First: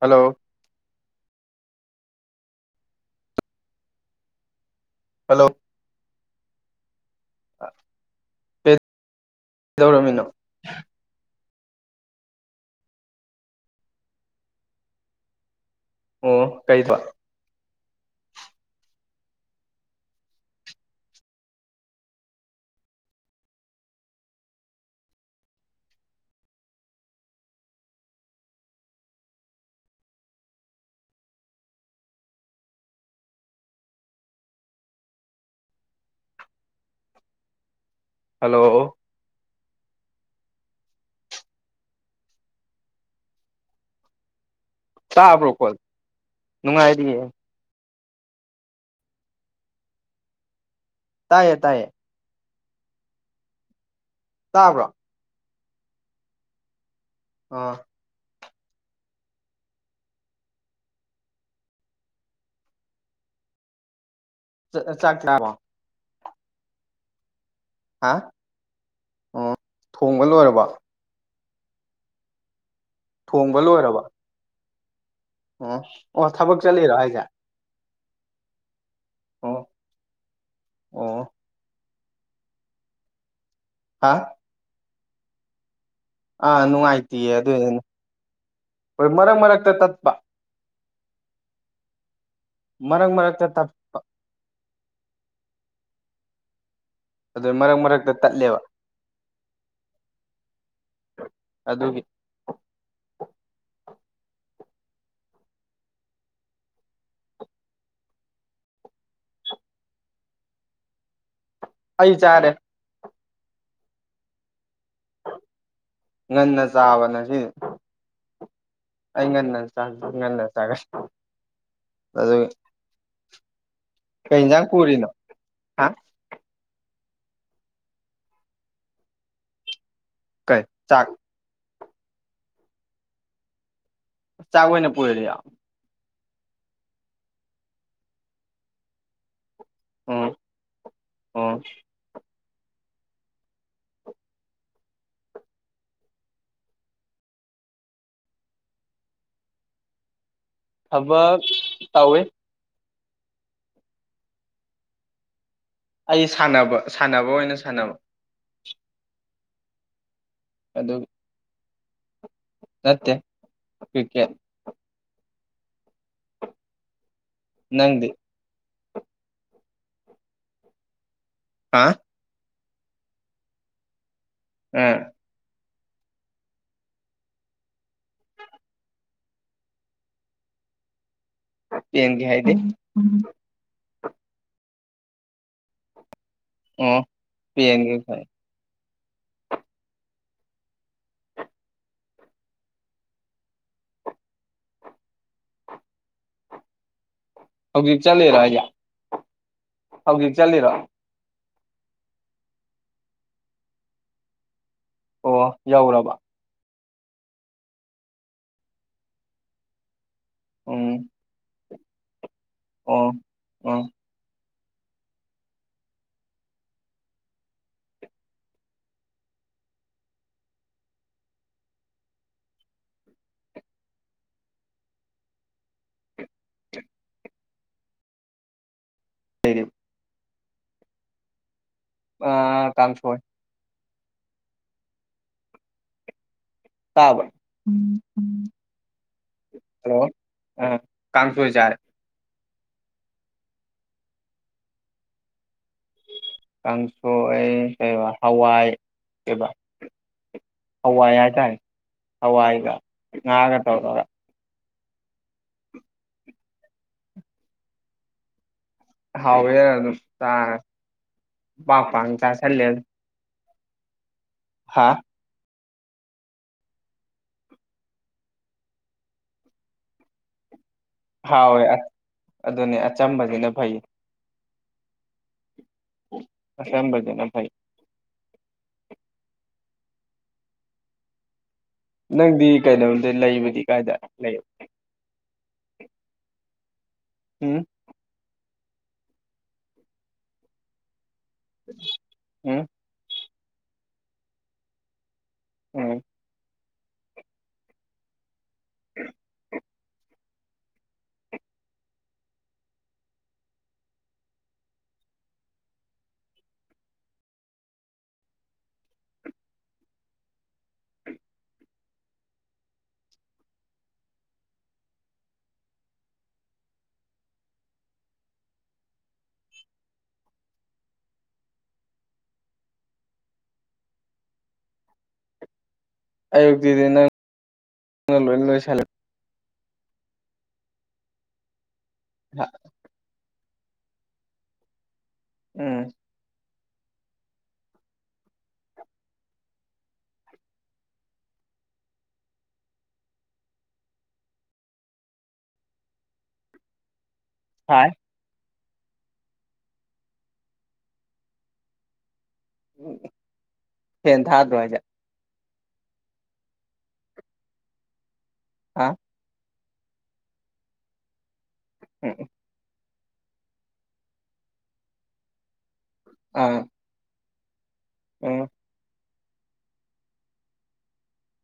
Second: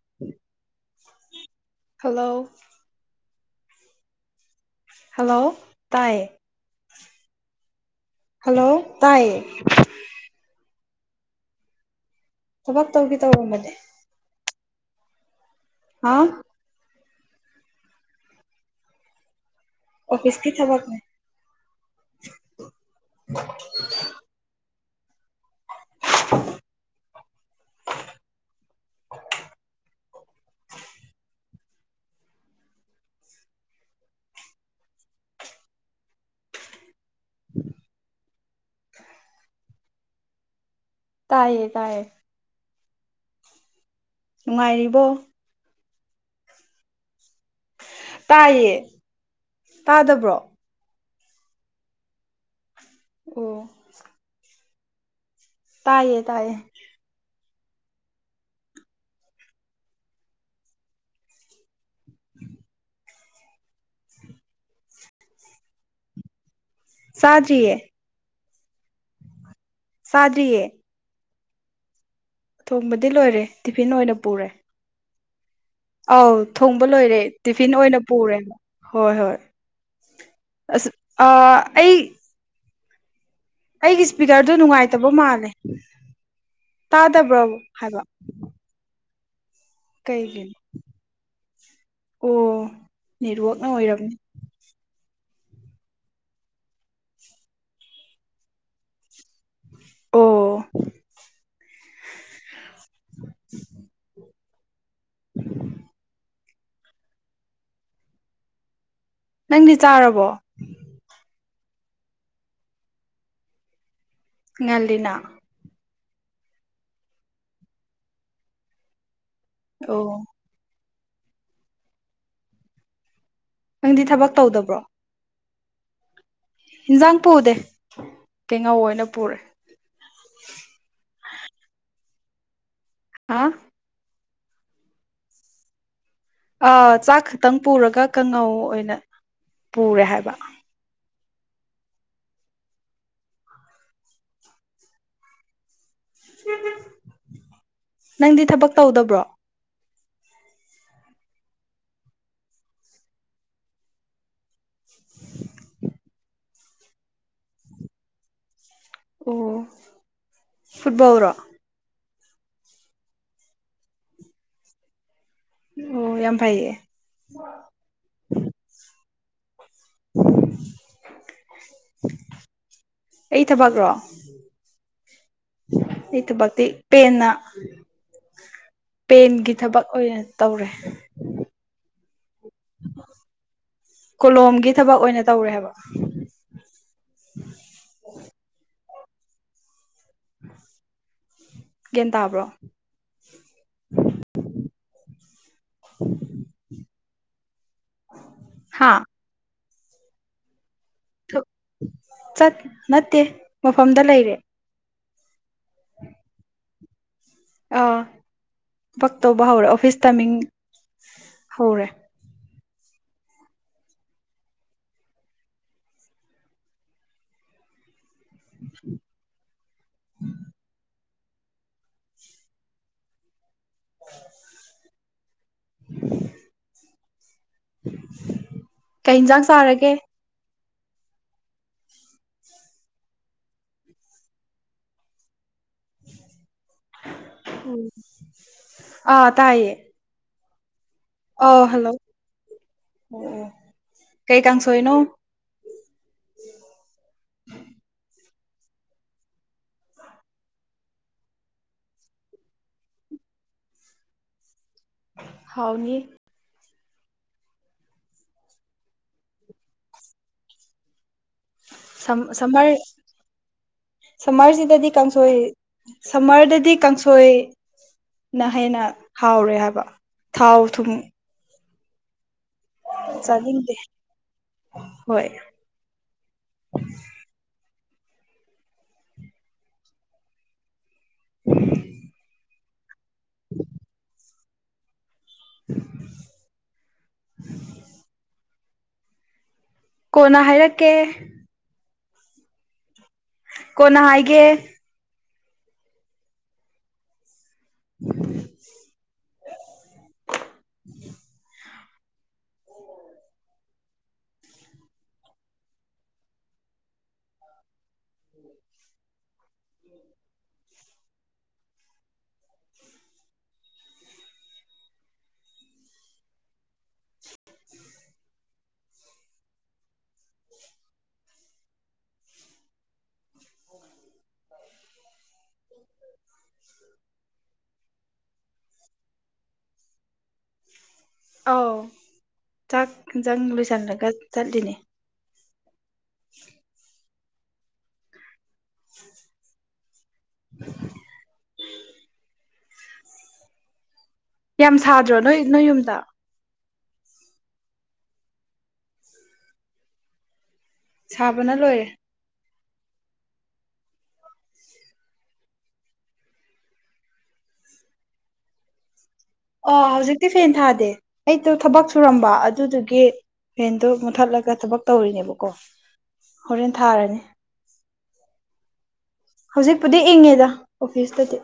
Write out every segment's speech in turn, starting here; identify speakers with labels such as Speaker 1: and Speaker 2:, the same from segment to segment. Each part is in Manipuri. Speaker 1: ꯍꯜꯂꯣ
Speaker 2: ꯍꯜꯂꯣ ꯍꯜꯂꯣ ꯇꯥꯏꯌꯦ
Speaker 1: ꯑ
Speaker 2: ꯍꯜꯂꯣ ꯇꯥꯏꯌꯦ
Speaker 1: [inaudible]
Speaker 2: ꯊꯕꯛ ꯇꯧꯒꯦ ꯇꯧꯔꯝꯕꯅꯦ ꯍꯥ
Speaker 1: ꯑꯣ ꯀꯩ ꯊꯕꯛ
Speaker 2: ꯑꯣꯐꯤꯁꯀꯤ ꯊꯕꯛꯅꯦ [inaudible]
Speaker 1: [unintelligible] ꯍꯜꯂꯣ
Speaker 2: ꯇꯥꯏꯌꯦ ꯇꯥꯏꯌꯦ ꯅꯨꯡꯉꯥꯏꯔꯤꯕꯣ
Speaker 1: ꯇꯥꯕ꯭ꯔꯣ ꯀꯣꯜ ꯅꯨꯡꯉꯥꯏꯔꯤꯌꯦ
Speaker 2: ꯇꯥꯏꯌꯦ ꯇꯥꯗꯕ꯭ꯔꯣ
Speaker 1: ꯇꯥꯏꯌꯦ ꯇꯥꯏꯌꯦ
Speaker 2: ꯑꯣ
Speaker 1: ꯇꯥꯕ꯭ꯔꯣ
Speaker 2: ꯇꯥꯏꯌꯦ ꯇꯥꯏꯌꯦ
Speaker 1: ꯑꯥ ꯆ ꯆꯥꯛ ꯆꯔꯕꯣ
Speaker 2: ꯆꯥꯗꯔꯤꯌꯦ
Speaker 1: ꯍꯥ ꯑꯣ ꯊꯣꯡꯕ
Speaker 2: ꯆꯥꯗ꯭ꯔꯤꯌꯦ
Speaker 1: ꯂꯣꯏꯔꯕ
Speaker 2: ꯊꯣꯡꯕꯗꯤ ꯂꯣꯏꯔꯦ
Speaker 1: ꯊꯣꯡꯕ
Speaker 2: ꯇꯤꯐꯤꯟ
Speaker 1: ꯂꯣꯏꯔꯕ
Speaker 2: ꯑꯣꯏꯅ ꯄꯨꯔꯦ
Speaker 1: ꯑꯣ ꯑꯣ
Speaker 2: ꯑꯧ
Speaker 1: ꯊꯕꯛ
Speaker 2: ꯊꯣꯡꯕ
Speaker 1: ꯆꯠꯂꯤꯔꯣ
Speaker 2: ꯂꯣꯏꯔꯦ
Speaker 1: ꯍꯥꯏꯁꯦ
Speaker 2: ꯇꯤꯐꯤꯟ ꯑꯣꯏꯅ ꯄꯨꯔꯦ ꯍꯣꯏ ꯍꯣꯏ
Speaker 1: ꯑꯣ
Speaker 2: ꯑꯁ
Speaker 1: ꯑꯣ
Speaker 2: ꯑꯥ ꯑꯩ ꯑꯩꯒꯤ
Speaker 1: ꯍꯥ
Speaker 2: ꯏꯁꯄꯤꯀꯔꯗꯨ ꯅꯨꯡꯉꯥꯏꯇꯕ ꯃꯥꯜꯂꯦ
Speaker 1: ꯑꯥ ꯅꯨꯡꯉꯥꯏꯇꯦꯌꯦ
Speaker 2: ꯇꯥꯗꯕ꯭ꯔꯣ
Speaker 1: ꯑꯗꯨꯏꯗꯨꯅ
Speaker 2: ꯍꯥꯏꯕ
Speaker 1: ꯍꯣꯏ ꯃꯔꯛ ꯃꯔꯛ
Speaker 2: ꯀꯩꯒꯤ ꯑꯣ
Speaker 1: ꯃꯔꯛ ꯃꯔꯛꯇ
Speaker 2: ꯅꯦꯠꯋꯥꯛꯅ
Speaker 1: ꯇꯠ
Speaker 2: ꯑꯣꯏꯔꯝꯅꯤ
Speaker 1: ꯑꯗꯨ ꯃꯔꯛ ꯃꯔꯛꯇ ꯇꯠꯂꯦꯕ
Speaker 2: ꯑꯣ
Speaker 1: ꯑꯗꯨꯒꯤ
Speaker 2: [inaudible] [inaudible] ꯅꯪꯗꯤ ꯆꯥꯔꯕꯣ
Speaker 1: ꯑꯩ ꯆꯔꯦ
Speaker 2: ꯉꯜꯂꯤꯅ
Speaker 1: ꯉꯟꯅ ꯆꯥꯕꯉꯁꯤꯗꯤ ꯑꯩ ꯉꯟꯅ
Speaker 2: ꯑꯣ
Speaker 1: ꯉꯟꯅ ꯆꯥꯔꯦ ꯑꯗꯨꯒꯤ
Speaker 2: ꯅꯪꯗꯤ ꯊꯕꯛ
Speaker 1: ꯀꯩ ꯏꯟꯖꯥꯡ
Speaker 2: ꯇꯧꯗꯕ꯭ꯔꯣ
Speaker 1: ꯄꯨꯔꯤꯅꯣ ꯍꯥ
Speaker 2: ꯏꯟꯁꯥꯡ ꯄꯨꯗꯦ ꯀꯩꯉꯧ ꯑꯣꯏꯅ ꯄꯨꯔꯦ
Speaker 1: ꯀꯩ ꯆꯥꯛ
Speaker 2: ꯍꯥꯥ
Speaker 1: ꯆꯥꯛꯑꯣꯏꯅ ꯄꯨꯔꯤ ꯔꯣ
Speaker 2: ꯑꯥ ꯆꯥꯛ ꯈꯛꯇꯪ ꯄꯨꯔꯒ ꯀꯥꯡꯉꯧ ꯑꯣꯏꯅ ꯄꯨꯔꯦ ꯍꯥꯏꯕ
Speaker 1: ꯑꯣ
Speaker 2: ꯅꯪꯗꯤ ꯊꯕꯛ ꯇꯧꯗꯕ꯭ꯔꯣ
Speaker 1: ꯊꯕꯛ ꯇꯧꯋꯦ
Speaker 2: [inaudible]
Speaker 1: ꯑꯩ ꯁꯥꯟꯅꯕ ꯁꯥꯟꯅꯕ ꯑꯣꯏꯅ ꯁꯥꯟꯅꯕ
Speaker 2: ꯑꯣ
Speaker 1: ꯑꯗꯨ
Speaker 2: ꯐꯨꯠꯕꯣꯜꯔꯣ
Speaker 1: ꯅꯠꯇꯦ ꯀ꯭ꯔꯤꯀꯦꯠ
Speaker 2: ꯑꯣ ꯌꯥꯝ ꯐꯩꯌꯦ
Speaker 1: ꯅꯪꯗꯤ
Speaker 2: [inaudible]
Speaker 1: ꯍꯥ
Speaker 2: ꯑꯩ ꯊꯕꯛꯔꯣ
Speaker 1: ꯑꯥ
Speaker 2: ꯑꯩ ꯊꯕꯛꯇꯤ ꯄꯦꯟꯅ ꯄꯦꯟꯒꯤ ꯊꯕꯛ ꯑꯣꯏꯅ ꯇꯧꯔꯦ
Speaker 1: ꯄꯦꯟꯒꯤ ꯍꯥꯏ
Speaker 2: ꯀꯣꯂꯣꯝꯒꯤ ꯊꯕꯛ ꯑꯣꯏꯅ ꯇꯧꯔꯦ ꯍꯥꯏꯕ
Speaker 1: ꯑꯣ ꯄꯦꯟꯒꯤ ꯐꯩ
Speaker 2: ꯒ꯭ꯌꯥꯟ ꯇꯥꯕ꯭ꯔꯣ [inaudible]
Speaker 1: ꯍꯧꯖꯤꯛ ꯆꯠꯂꯤꯔꯣ ꯍꯥꯏꯖꯦ
Speaker 2: ꯍꯥ
Speaker 1: ꯍꯧꯖꯤꯛ ꯆꯠꯂꯤꯔꯣ
Speaker 2: ꯊ ꯆꯠ ꯅꯠꯇꯦ ꯃꯐꯝꯗ ꯂꯩꯔꯦ
Speaker 1: ꯑꯣ ꯌꯧꯔꯕ
Speaker 2: ꯑꯥ ꯊꯕꯛ ꯇꯧꯕ ꯍꯧꯔꯦ ꯑꯣꯐꯤꯁ ꯇꯥꯏꯃꯤꯡ
Speaker 1: ꯎꯝ
Speaker 2: ꯍꯧꯔꯦ
Speaker 1: ꯑꯣ ꯑꯣ
Speaker 2: [inaudible] [unintelligible]
Speaker 1: [inaudible]
Speaker 2: ꯀꯩ ꯍꯤꯟꯖꯥꯡ
Speaker 1: ꯂꯩꯔꯤ
Speaker 2: ꯆꯥꯔꯒꯦ
Speaker 1: ꯑꯥ ꯀꯥꯡꯁꯣꯏ ꯇꯥꯕ꯭ꯔ
Speaker 2: ꯑꯥ ꯇꯥꯏꯌꯦ
Speaker 1: ꯎꯝ ꯀꯥꯡꯁꯣꯏ ꯆꯥꯔꯦ
Speaker 2: ꯎꯝ ꯎꯝ ꯀꯩ ꯀꯥꯡꯁꯣꯏꯅꯣ
Speaker 1: ꯀꯥꯡꯁꯣꯏ ꯀꯩꯕ ꯍꯋꯥꯏ ꯀꯩꯕ ꯍꯋꯥꯏ ꯍꯥꯏꯇꯥꯔꯦ ꯍꯋꯥꯏꯒ ꯉꯥꯒ ꯇꯧꯔꯒ
Speaker 2: ꯍꯥꯎꯅꯤ
Speaker 1: ꯍꯥꯎꯋꯦ ꯑꯗꯨꯝ ꯆꯥꯔꯦ ꯄꯥꯡ ꯄꯥꯡ ꯆꯥꯁꯜꯂꯦ
Speaker 2: ꯁꯝꯃꯔ
Speaker 1: ꯍꯥ
Speaker 2: ꯁꯝꯃꯔꯁꯤꯗꯗꯤ ꯀꯥꯡꯁꯣꯏ ꯁꯝꯃꯔꯗꯗꯤ ꯀꯥꯡꯁꯣꯏ ꯅ ꯍꯦꯟꯅ ꯍꯥꯎꯔꯦ ꯍꯥꯏꯕ ꯊꯥꯎ ꯊꯨꯝ
Speaker 1: ꯍꯥꯎꯋꯦ ꯑꯗꯨꯅꯦ ꯑꯆꯝꯕꯁꯤꯅ
Speaker 2: ꯆꯥꯅꯤꯡꯗꯦ
Speaker 1: ꯐꯩ
Speaker 2: ꯍꯣꯏ
Speaker 1: ꯑꯆꯝꯕꯁꯤꯅ ꯐꯩ
Speaker 2: [unintelligible]
Speaker 1: ꯅꯪꯗꯤ ꯀꯩꯅꯣꯝꯗꯤ ꯂꯩꯕꯗꯤ ꯀꯥꯏꯗ ꯂꯩ ꯎꯝ
Speaker 2: ꯀꯣꯟꯅ ꯍꯥꯏꯔꯛꯀꯦ
Speaker 1: ꯎꯝ
Speaker 2: ꯀꯣꯅ ꯍꯥꯏꯒꯦ
Speaker 1: ꯎꯝ
Speaker 2: [unintelligible]
Speaker 1: [unintelligible]
Speaker 2: [unintelligible] [inaudible]
Speaker 1: ꯑꯌꯨꯛꯇꯤꯗꯤ ꯅꯪ ꯅꯪ ꯂꯣꯏꯅ ꯂꯣꯏꯁꯜꯂꯦ
Speaker 2: ꯑꯥꯎ ꯆꯥꯛ ꯍꯤꯟꯖꯥꯡ ꯂꯣꯏꯁꯜꯂꯒ ꯆꯠꯂꯤꯅꯦ
Speaker 1: ꯎꯝ
Speaker 2: [unintelligible] [unintelligible] ꯌꯥꯝ ꯁꯥꯗ꯭ꯔꯣ ꯅꯣꯏ ꯅꯣꯏ ꯌꯨꯝꯗ
Speaker 1: ꯁꯥꯏ
Speaker 2: ꯁꯥꯕꯅ ꯂꯣꯏꯔꯦ
Speaker 1: ꯎꯝ ꯐꯦꯟ ꯊꯥꯗ꯭ꯔꯣ ꯍꯥꯏꯖꯦ ꯍꯥ
Speaker 2: ꯑꯣ ꯍꯧꯖꯤꯛꯇꯤ ꯐꯦꯟ ꯊꯥꯗꯦ ꯑꯩꯗꯣ ꯊꯕꯛ
Speaker 1: ꯎꯝ
Speaker 2: ꯁꯨꯔꯝꯕ ꯑꯗꯨꯗꯨꯗꯤ ꯒꯤ ꯐꯦꯟꯗꯣ ꯃꯨꯊꯠꯂꯒ ꯊꯕꯛ ꯇꯧꯔꯤꯅꯦꯕꯀꯣ ꯍꯣꯔꯦꯟ ꯊꯥꯔꯅꯤ
Speaker 1: ꯎ
Speaker 2: ꯍꯧꯖꯤꯛꯄꯨꯗꯤ ꯏꯪꯉꯦꯗ ꯑꯣꯐꯤꯁꯇꯗꯤ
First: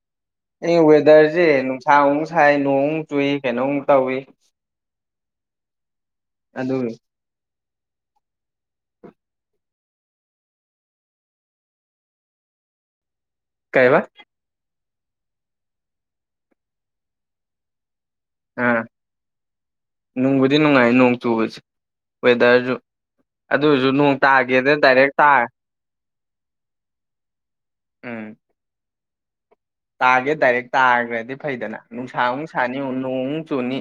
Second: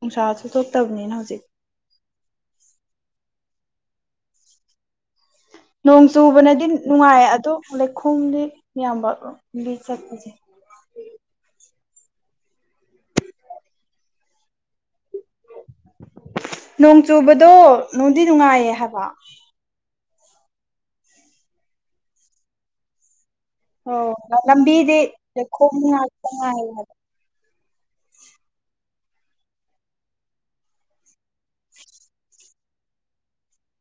Speaker 2: ꯅꯨꯡꯁꯥꯁꯨ
Speaker 1: ꯑꯩ
Speaker 2: ꯊꯣꯛꯇꯕꯅꯤꯅ ꯍꯧꯖꯤꯛ
Speaker 1: ꯋꯦꯗꯔꯁꯦ ꯅꯨꯡꯁꯥ ꯃꯨꯛ ꯁꯥꯏ ꯅꯣꯡ ꯃꯨꯛ ꯆꯨꯏ ꯀꯩꯅꯣ ꯃꯨꯛ ꯇꯧꯏ
Speaker 2: ꯅꯣꯡ ꯆꯨꯕꯅꯗꯤ
Speaker 1: ꯑꯗꯨ
Speaker 2: ꯅꯨꯡꯉꯥꯏ ꯑꯗꯣ ꯂꯩꯈꯣꯝꯗꯤ ꯌꯥꯝꯕ ꯂꯝꯕꯤ ꯆꯠꯄꯁꯦ
Speaker 1: ꯀꯩꯕ
Speaker 2: ꯅꯣꯡ ꯆꯨꯕꯗꯣ ꯅꯨꯡꯗꯤ ꯅꯨꯡꯉꯥꯏꯌꯦ
Speaker 1: ꯑꯥ
Speaker 2: ꯍꯥꯏꯕ
Speaker 1: ꯅꯨꯡꯕꯨꯗꯤ ꯅꯨꯡꯉꯥꯏ ꯅꯣꯡ ꯆꯨꯕꯁꯦ ꯋꯦꯗꯔꯁꯨ ꯑꯗꯨꯏꯁꯨ
Speaker 2: ꯑꯣ
Speaker 1: ꯅꯣꯡ ꯇꯥꯒꯦꯗ
Speaker 2: ꯂꯝꯕꯤꯗꯤ
Speaker 1: ꯗꯥꯏꯔꯦꯛ ꯇꯥꯔ
Speaker 2: ꯂꯩꯈꯣꯝ [unintelligible]
Speaker 1: ꯎꯝ ꯇꯥꯒꯦ ꯗꯥꯏꯔꯦꯛ ꯇꯥꯈ꯭ꯔꯗꯤ ꯐꯩꯗꯅ ꯅꯨꯡꯁꯥꯃꯨꯛ ꯁꯥꯅꯤ ꯅꯣꯡꯃꯨꯛ ꯆꯨꯅꯤ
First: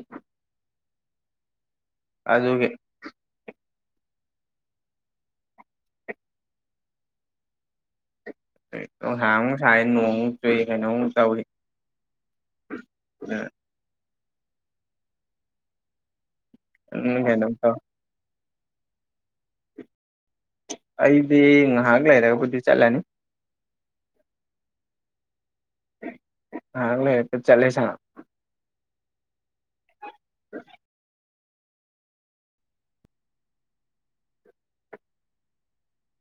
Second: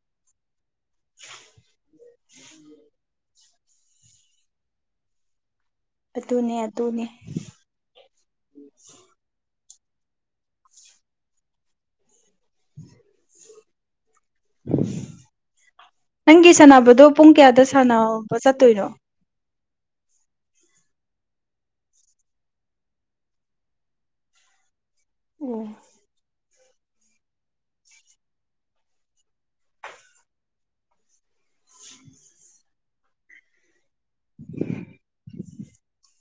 Speaker 1: ꯑꯗꯨꯒꯤ
Speaker 2: ꯑꯗꯨꯅꯦ ꯑꯗꯨꯅꯦ
Speaker 1: ꯅꯨꯡꯁꯥ ꯑꯃꯨꯛ ꯁꯥꯏ ꯅꯣꯡ ꯑꯃꯨꯛ ꯆꯨꯏ ꯀꯩꯅꯣ ꯑꯃꯨꯛ ꯇꯧꯋꯤ
Speaker 2: [inaudible]
Speaker 1: ꯑ
Speaker 2: ꯅꯪꯒꯤ ꯁꯥꯟꯅꯕꯗꯣ ꯄꯨꯡ
Speaker 1: ꯀꯩꯅꯣꯝ
Speaker 2: ꯀꯌꯥꯗ
Speaker 1: ꯇꯧ
Speaker 2: ꯁꯥꯟꯅꯕ ꯆꯠꯇꯣꯏꯅꯣ
Speaker 1: ꯑꯩꯗꯤ ꯉꯥꯏꯍꯥꯛ ꯂꯩꯔꯕꯨꯗꯤ ꯆꯠꯂꯅꯤ
Speaker 2: ꯎꯝ
Speaker 1: ꯉꯍꯥꯛ ꯂꯩꯔꯒ ꯆꯠꯂꯦ ꯁꯅꯥꯞ [inaudible]
Speaker 2: [inaudible]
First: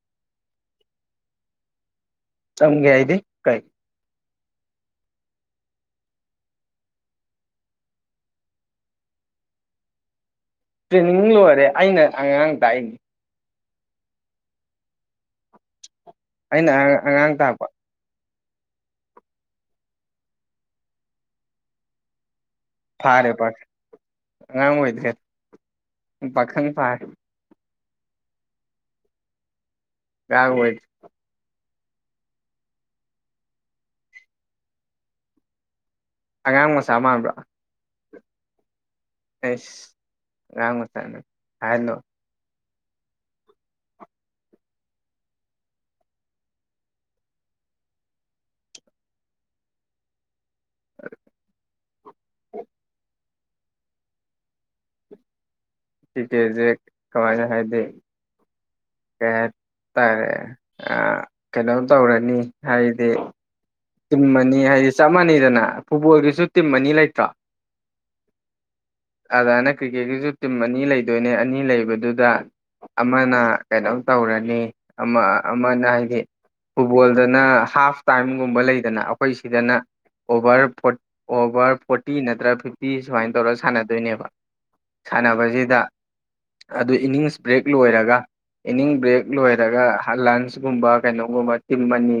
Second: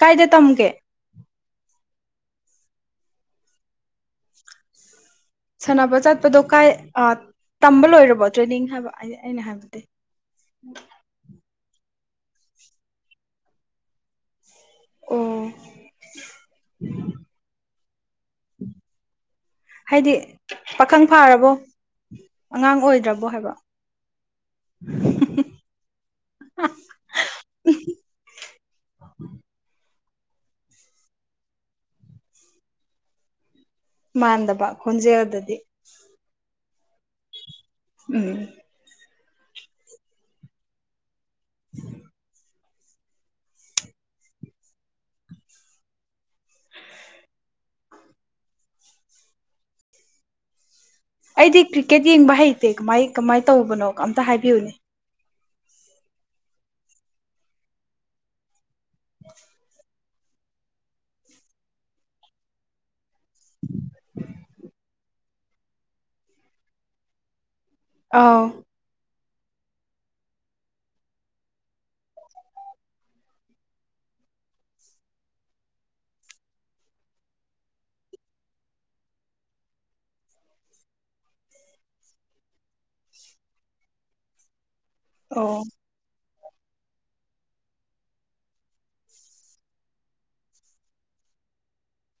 Speaker 2: ꯀꯥꯏꯗ ꯇꯝꯒꯦ
Speaker 1: ꯇꯝꯒꯦ ꯍꯥꯏꯗꯤ ꯀꯩ
Speaker 2: ꯁꯥꯟꯅꯕ ꯆꯠꯄꯗꯣ ꯀꯥꯏ ꯑꯥ ꯇꯝꯕ ꯂꯣꯏꯔꯕꯣ ꯇ꯭ꯔꯦꯅꯤꯡ ꯍꯥꯏꯕ ꯑ ꯑꯩꯅ ꯍꯥꯏꯕꯗꯤ
Speaker 1: ꯇ꯭ꯔꯦꯅꯤꯡ ꯂꯣꯏꯔꯦ ꯑꯩꯅ ꯑꯉꯥꯡ ꯇꯥꯛꯏꯅꯤ
Speaker 2: ꯑꯣ
Speaker 1: ꯑꯩꯅ ꯑꯉꯥ ꯑꯉꯥꯡ ꯇꯥꯛꯄ
Speaker 2: ꯍꯥꯏꯗꯤ ꯄꯥꯈꯪ ꯐꯥꯔꯕꯣ ꯑꯉꯥꯡ ꯑꯣꯏꯗ꯭ꯔꯕꯣ
Speaker 1: ꯐꯥꯔꯦ
Speaker 2: ꯍꯥꯏꯕ
Speaker 1: ꯑꯉꯥꯡ ꯑꯣꯏꯗ꯭ꯔꯦ ꯄꯥꯈꯪ ꯐꯥꯔꯦ UNINTELLIGIBLE
Speaker 2: ꯃꯥꯟꯗꯕ ꯈꯣꯟꯖꯦꯜꯗꯗꯤ
Speaker 1: ꯑꯉꯥꯡ ꯃꯆꯥ ꯃꯥꯟꯕ꯭ꯔꯥ
Speaker 2: INAUDIBLE
Speaker 1: UNINTELLIGIBLE
Speaker 2: ꯑꯩꯗꯤ ꯀ꯭ꯔꯤꯀꯦꯠ ꯌꯦꯡꯕ ꯍꯩꯇꯦ ꯀꯝꯃꯥꯏ- ꯀꯝꯃꯥꯏ ꯇꯧꯕꯅꯣ ꯑꯝꯇ ꯍꯥꯏꯕꯤꯌꯨꯅꯦ
Speaker 1: ꯇꯤꯇꯦꯖꯦ ꯀꯃꯥꯏꯅ ꯍꯥꯏꯗꯤ ꯀꯩ ꯍꯥꯏ ꯇꯥꯔꯦ ꯑꯥ ꯀꯩꯅꯣꯝ ꯇꯧꯔꯅꯤ ꯍꯥꯏꯗꯤ ꯇꯤꯝ ꯑꯅꯤ ꯍꯥꯏꯗꯤ ꯆꯞ ꯃꯥꯟꯅꯩꯗꯅ ꯐꯨꯠꯕꯣꯜꯒꯤꯖꯨ ꯇꯤꯝ ꯑꯅꯤ ꯂꯩꯇ꯭ꯔꯣ
Speaker 2: ꯑꯥꯎ
Speaker 1: ꯑꯗꯥꯏꯅ ꯀ꯭ꯔꯤꯛꯀꯦꯠꯀꯤꯖꯨ ꯇꯤꯝ ꯑꯅꯤ ꯂꯩꯗꯣꯏꯅꯦ ꯑꯅꯤ ꯂꯩꯕꯗꯨꯗ ꯑꯃꯅ ꯀꯩꯅꯣꯝ ꯇꯧꯔꯅꯤ ꯑꯃ ꯑꯃꯅ ꯍꯥꯏꯗꯤ ꯐꯨꯠꯕꯣꯜꯗꯅ ꯍꯥꯐ ꯇꯥꯏꯝꯒꯨꯝꯕ ꯂꯩꯗꯅ ꯑꯩꯈꯣꯏ ꯁꯤꯗꯅ ꯑꯣꯚꯔ ꯐꯣꯠ ꯑꯣꯚꯔ ꯐꯣꯔꯇꯤ ꯅꯠꯇ꯭ꯔ ꯐꯤꯞꯇꯤ ꯁꯨꯝꯃꯥꯏꯟ ꯇꯧꯔ ꯁꯥꯟꯅꯗꯣꯏꯅꯦꯕ
Speaker 2: ꯑꯣ
Speaker 1: ꯁꯥꯟꯅꯕꯖꯤꯗ ꯑꯗꯨ ꯏꯅꯤꯡꯁ ꯕ꯭ꯔꯦꯛ ꯂꯣꯏꯔꯒ ꯏꯅꯤꯡꯁ ꯕ꯭ꯔꯦꯛ ꯂꯣꯏꯔꯒ ꯍꯂꯟꯁꯀꯨꯝꯕ ꯀꯩꯅꯣꯒꯨꯝꯕ ꯇꯤꯝ ꯑꯅꯤ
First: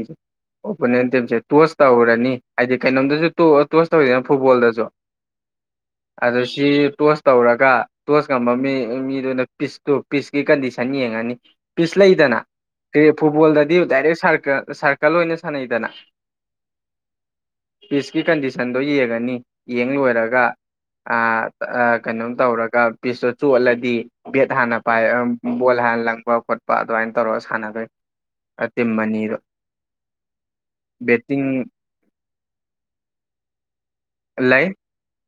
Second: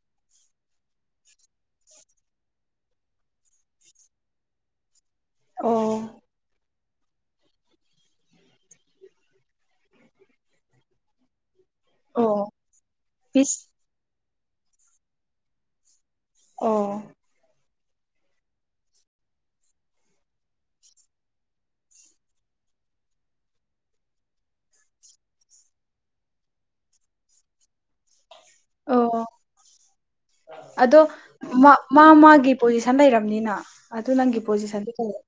Speaker 1: ꯑꯣꯄꯣꯅꯦꯟ ꯇꯤꯝꯁꯦ ꯇꯣꯁ ꯇꯧꯔꯅꯤ ꯍꯥꯏꯗꯤ ꯀꯩꯅꯣꯝꯗꯖꯨ ꯇꯣꯑ ꯇꯣꯁ ꯇꯧꯋꯤꯗꯅ ꯐꯨꯠꯕꯣꯜꯗꯖꯨ
Speaker 2: ꯑꯣ
Speaker 1: ꯑꯗꯨ ꯁꯤ ꯇꯣꯁ ꯇꯧꯔꯒ ꯇꯣꯁ ꯉꯝꯕ ꯃꯤ ꯃꯤꯗꯨꯅ ꯄꯤꯁꯇꯨ ꯄꯤꯁꯀꯤ ꯀꯟꯗꯤꯁꯟ ꯌꯦꯡꯉꯥꯅꯤ ꯄꯤꯁ ꯂꯩꯗꯅ
Speaker 2: ꯑꯣ ꯄꯤꯁ
Speaker 1: ꯐꯨꯠꯕꯣꯜꯗꯗꯤ ꯗꯥꯏꯔꯦꯛ ꯁꯥꯔꯀꯔ ꯁꯥꯔꯀꯜ ꯑꯣꯏꯅ ꯁꯥꯟꯅꯩꯗꯅ
Speaker 2: ꯑꯣꯑꯣ
Speaker 1: ꯄꯤꯁꯀꯤ ꯀꯟꯗꯤꯁꯟꯗꯣ ꯌꯦꯡꯉꯥꯅꯤ ꯌꯦꯡ ꯂꯣꯏꯔꯒ ꯑꯥ ꯑꯥ ꯀꯩꯅꯣꯝ ꯇꯧꯔꯒ ꯄꯤꯁꯇꯣ ꯇꯣꯠꯂꯗꯤ ꯕꯦꯠ ꯍꯥꯟꯅ ꯄꯥꯏ ꯕꯣꯜ ꯑꯥ ꯂꯪꯕ- ꯈꯣꯠꯄ ꯑꯗꯨꯃꯥꯏꯅ ꯇꯧꯔꯒ ꯁꯥꯟꯅꯗꯣꯏ ꯑꯥ ꯇꯤꯝ
Speaker 2: ꯑꯣ
Speaker 1: ꯑꯅꯤꯗꯣ
Speaker 2: ꯑꯗꯣ
Speaker 1: ꯕꯦꯠꯇꯤꯡ
Speaker 2: ꯃꯥ ꯃꯥꯒꯤ ꯄꯣꯖꯤꯁꯟ ꯂꯩꯔꯕꯝꯅꯤꯅ ꯑꯗꯨ ꯅꯪꯒꯤ
Speaker 1: ꯂꯩ
Speaker 2: ꯄꯣꯖꯤꯁꯟꯗꯨ ꯂꯩꯌꯨ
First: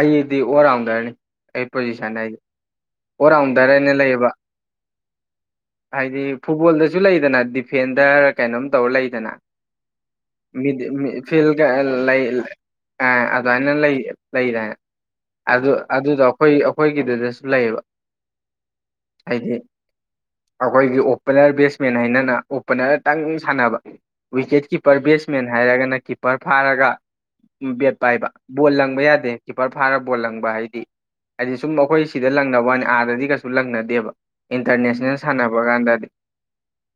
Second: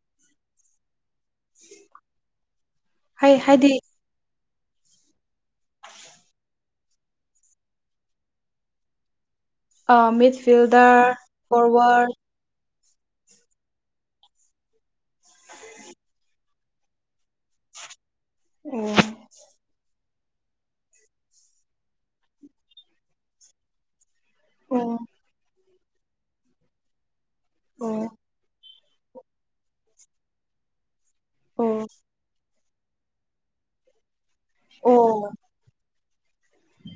Speaker 1: ꯑꯩꯗꯤ ꯑꯣꯜ ꯔꯥꯎꯟꯗꯔꯅꯤ ꯑꯩ ꯄꯣꯖꯤꯁꯟ ꯍꯥꯏꯗꯤ ꯑꯣꯜ
Speaker 2: ꯍꯥꯏ ꯍꯥꯏꯗꯤ
Speaker 1: ꯔꯥꯎꯟꯗꯔ ꯍꯥꯏꯅ ꯂꯩꯌꯦꯕ INAUDIBLE ꯍꯥꯏꯗꯤ ꯐꯨꯠꯕꯣꯜꯗꯖꯨ ꯂꯩꯗꯅ ꯗꯤꯐꯦꯟꯗꯔ ꯀꯩꯅꯣꯝ ꯇꯧꯔ ꯂꯩꯗꯅ
Speaker 2: ꯃꯤꯗ ꯐꯤꯜꯗꯔ
Speaker 1: ꯏꯣꯓꯐꯤꯜꯒ
Speaker 2: ꯐꯣꯔꯋꯥꯔꯗ
Speaker 1: ꯂꯩ ꯑꯗꯨꯋꯥꯏꯅ ꯂꯩꯑꯕꯥ ꯂꯩꯔꯦ ꯑꯗꯨ ꯑꯗꯨꯗꯣ ꯑꯩꯈꯣꯏ ꯑꯩꯈꯣꯏꯒꯤꯗꯨꯗꯁꯨ ꯂꯩꯌꯦꯕ ꯍꯥꯏꯗꯤ
Speaker 2: ꯑꯣꯑꯣ
Speaker 1: ꯑꯩꯈꯣꯏꯒꯤ ꯑꯣꯄꯅꯔ ꯕꯦꯠꯁꯃꯦꯟ ꯍꯥꯏꯅꯅ ꯑꯣꯄꯅꯔꯇꯪ ꯁꯥꯟꯅꯕ ꯋꯤꯀꯦꯠ
Speaker 2: ꯑꯣ
Speaker 1: ꯀꯤꯞꯄꯔ ꯕꯦꯠꯁꯃꯦꯟ ꯍꯥꯏꯔꯒꯅ ꯀꯤꯞꯄꯔ ꯐꯥꯔꯒ ꯕꯦꯠ
Speaker 2: ꯑꯣ
Speaker 1: ꯄꯥꯏꯕ ꯕꯣꯜ ꯂꯪ
Speaker 2: ꯑꯣ
Speaker 1: UNINTELLIGIBLE ꯑꯥꯗꯗꯤ ꯀꯩꯁꯨ ꯂꯪꯅꯗꯦꯕ ꯏꯟꯇꯔꯅꯦꯁꯅꯦꯜ
Speaker 2: ꯑꯣ
Speaker 1: ꯁꯥꯟꯅꯕ ꯀꯥꯟꯗꯗꯤ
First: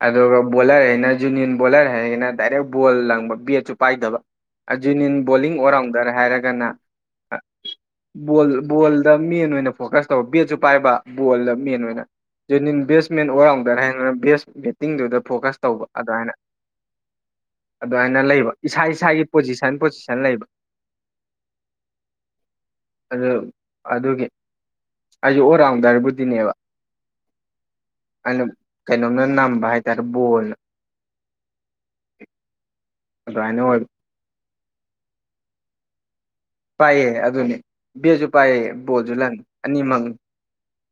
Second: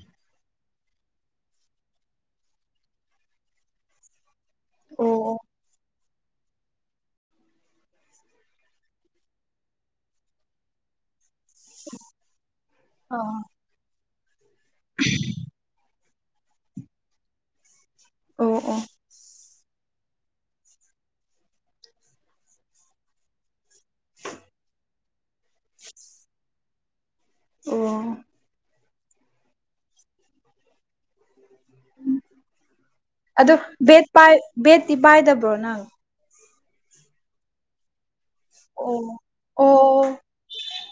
Speaker 1: ꯑꯗꯨꯒ ꯕꯣꯂꯔ ꯍꯥꯏꯅ ꯖꯨꯅꯤꯌꯟ ꯕꯣꯂꯔ ꯍꯥꯏ ꯔꯒꯅ ꯗꯥꯏꯔꯦꯛ ꯕꯣꯜ ꯂꯪꯕ ꯕꯦꯠꯁꯨ ꯄꯥꯏꯗꯕ ꯑꯖꯨꯅꯤꯟ
Speaker 2: ꯑꯣ
Speaker 1: ꯕꯣꯂꯤꯡ ꯑꯣꯜ ꯔꯥꯎꯟꯗꯔ ꯍꯥꯏꯔꯒꯅ ꯕꯣꯜ ꯕꯣꯜꯗ ꯃꯦꯟ ꯑꯣꯏꯅ ꯐꯣꯀꯁ ꯇꯧꯕ ꯕꯦꯠꯁꯨ ꯄꯥꯏꯕ ꯕꯣꯜꯗ ꯃꯦꯟ ꯑꯣꯏꯅ ꯖꯦꯅꯤꯌꯟ ꯕꯦꯠꯁꯃꯦꯟ ꯑꯣꯜ ꯔꯥꯎꯟꯗꯔ ꯍꯥꯏꯔꯒꯅ ꯕꯦꯁ ꯕꯦꯠꯇꯤꯡꯗꯨꯗ ꯐꯣꯀꯁ ꯇꯧꯕ ꯑꯗꯨꯋꯥꯏꯅ ꯑꯗꯨꯋꯥꯏꯅ ꯂꯩꯕ
Speaker 2: ꯑꯣ ꯑꯣ
Speaker 1: ꯏꯁꯥ- ꯏꯁꯥꯒꯤ ꯄꯣꯖꯤꯁꯟ- ꯄꯣꯖꯤꯁꯟ ꯂꯩꯕ ꯑꯗꯣ ꯑꯗꯨꯒꯤ ꯑꯩꯖꯨ ꯑꯣꯜ ꯔꯥꯎꯟꯗꯔꯕꯨꯗꯤꯅꯦꯕ
Speaker 2: ꯑꯣꯑꯣ
Speaker 1: ꯀꯩꯅꯣꯅ ꯅꯝꯕ ꯍꯥꯏꯇꯥꯔꯦ ꯕꯣꯜꯅ
Speaker 2: ꯑꯗꯣ
Speaker 1: ꯑꯗꯨꯃꯥꯏꯅ ꯑꯣꯏꯕ
Speaker 2: ꯕꯦꯠ ꯄꯥꯏ ꯕꯦꯠꯇꯤ ꯄꯥꯏꯗꯕ꯭ꯔꯣ ꯅꯪ
Speaker 1: ꯄꯥꯏꯌꯦ ꯑꯗꯨꯅꯤ ꯕꯦꯠꯁꯨ ꯄꯥꯏ ꯕꯣꯜꯁꯨ
Speaker 2: ꯑꯣ
Speaker 1: ꯂꯪꯉꯤ ꯑꯅꯤꯃꯛꯅꯤ
Speaker 2: ꯑꯣ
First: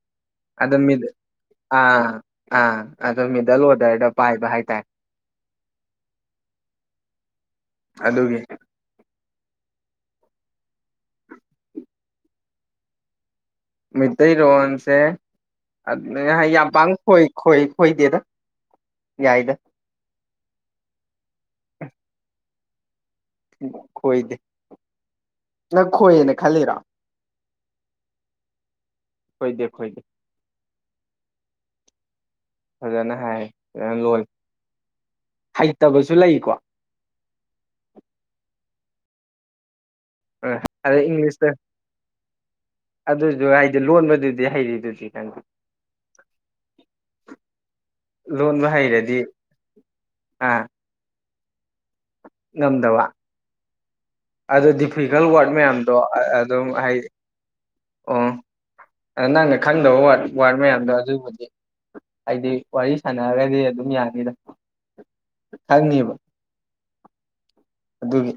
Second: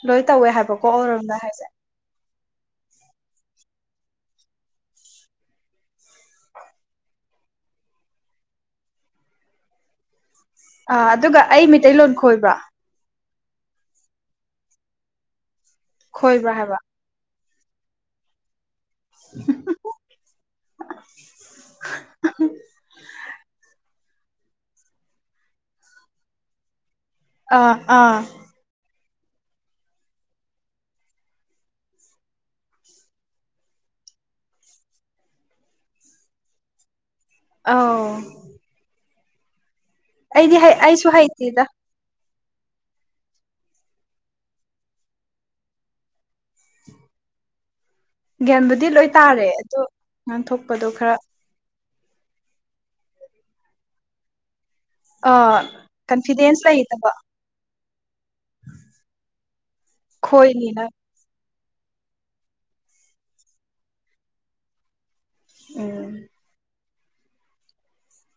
Speaker 2: ꯂꯣꯏ ꯇꯧꯋꯦ
Speaker 1: ꯑꯗꯨ
Speaker 2: ꯍꯥꯏꯕꯀꯣ
Speaker 1: ꯃꯤ
Speaker 2: ꯑꯣꯏꯔꯣꯝꯗ ꯍꯥꯏꯁꯦ
Speaker 1: ꯑꯥ ꯑꯥ ꯑꯣ ꯃꯤꯗꯜ ꯑꯣꯗꯔꯗ ꯄꯥꯏꯕ ꯍꯥꯏꯇꯥꯔꯦ ꯑꯗꯨꯒꯤ
Speaker 2: ꯑꯥ ꯑꯗꯨꯒ ꯑꯩ ꯃꯤꯇꯩꯩꯇꯩꯂꯣꯟ ꯈꯣꯏꯕ꯭ꯔꯥ
Speaker 1: ꯃꯩꯇꯩꯔꯣꯟꯁꯦ ꯑꯗ ꯍꯥꯏ
Speaker 2: ꯈꯣꯏꯕ꯭ꯔꯥ
Speaker 1: ꯌꯥꯝ
Speaker 2: ꯍꯥꯏꯕ
Speaker 1: ꯄꯥꯛꯅ ꯈꯣꯏ ꯍꯣꯏ ꯈꯣꯏꯗꯦꯗ ꯌꯥꯏꯗ ꯈꯣꯏꯗꯦ ꯅꯪ ꯈꯣꯏꯌꯦꯅ ꯈꯜꯂꯤꯔꯥ
Speaker 2: ꯑꯥ ꯑꯥ
Speaker 1: ꯈꯣꯏꯗꯦ ꯈꯣꯏꯗꯦ ꯐꯖꯅ ꯍꯥꯏ ꯐꯖꯅ ꯂꯣꯜꯂꯤ ꯍꯩꯇꯕꯁꯨ ꯂꯩꯀꯣ
Speaker 2: ꯑꯥꯎ
Speaker 1: ꯑ ꯑꯗꯩ
Speaker 2: ꯑꯩꯁꯨ
Speaker 1: ꯏꯪꯂꯤꯁꯇ
Speaker 2: ꯍꯩꯇꯦꯗ
Speaker 1: ꯑꯗꯨꯗꯨ ꯍꯥꯏꯗꯤ ꯂꯣꯟꯕꯗꯨꯗꯤ ꯍꯩꯔꯤꯗꯨꯗꯤ ꯈꯪ [inaudible]
Speaker 2: ꯒ꯭ꯌꯥꯟꯕꯨꯗꯤ ꯂꯣꯏ ꯇꯥꯔꯦ ꯑꯗꯣ
Speaker 1: ꯑꯥ
Speaker 2: ꯉꯥꯡꯊꯣꯛꯄꯗꯣ ꯈꯔ
Speaker 1: ꯉꯝꯗꯕ ꯑꯗꯨꯗꯤ ꯐꯤꯒꯜ ꯋꯥꯔꯗ
Speaker 2: ꯑꯥ
Speaker 1: ꯃꯌꯥꯝꯗꯣ ꯑꯗꯨꯝ
Speaker 2: ꯀꯟꯐꯤꯗꯦꯟꯁ
Speaker 1: ꯍꯥꯏꯗꯤ
Speaker 2: ꯂꯩꯇꯕ
Speaker 1: ꯑꯣ ꯑ ꯅꯪꯅ ꯈꯪꯗꯕ ꯋꯥꯔꯗ
Speaker 2: ꯈꯣꯏꯅꯤꯅ
Speaker 1: ꯃꯌꯥꯝꯗꯣ ꯑꯗꯨꯕꯨꯗꯤ ꯍꯥꯏꯗꯤ ꯋꯥꯔꯤ ꯁꯥꯟꯅꯒ꯭ꯔꯗꯤ ꯑꯗꯨꯝ ꯌꯥꯅꯤꯗ ꯈꯪꯅꯤꯕ
Speaker 2: ꯎꯝ
Speaker 1: ꯑꯗꯨꯒꯤ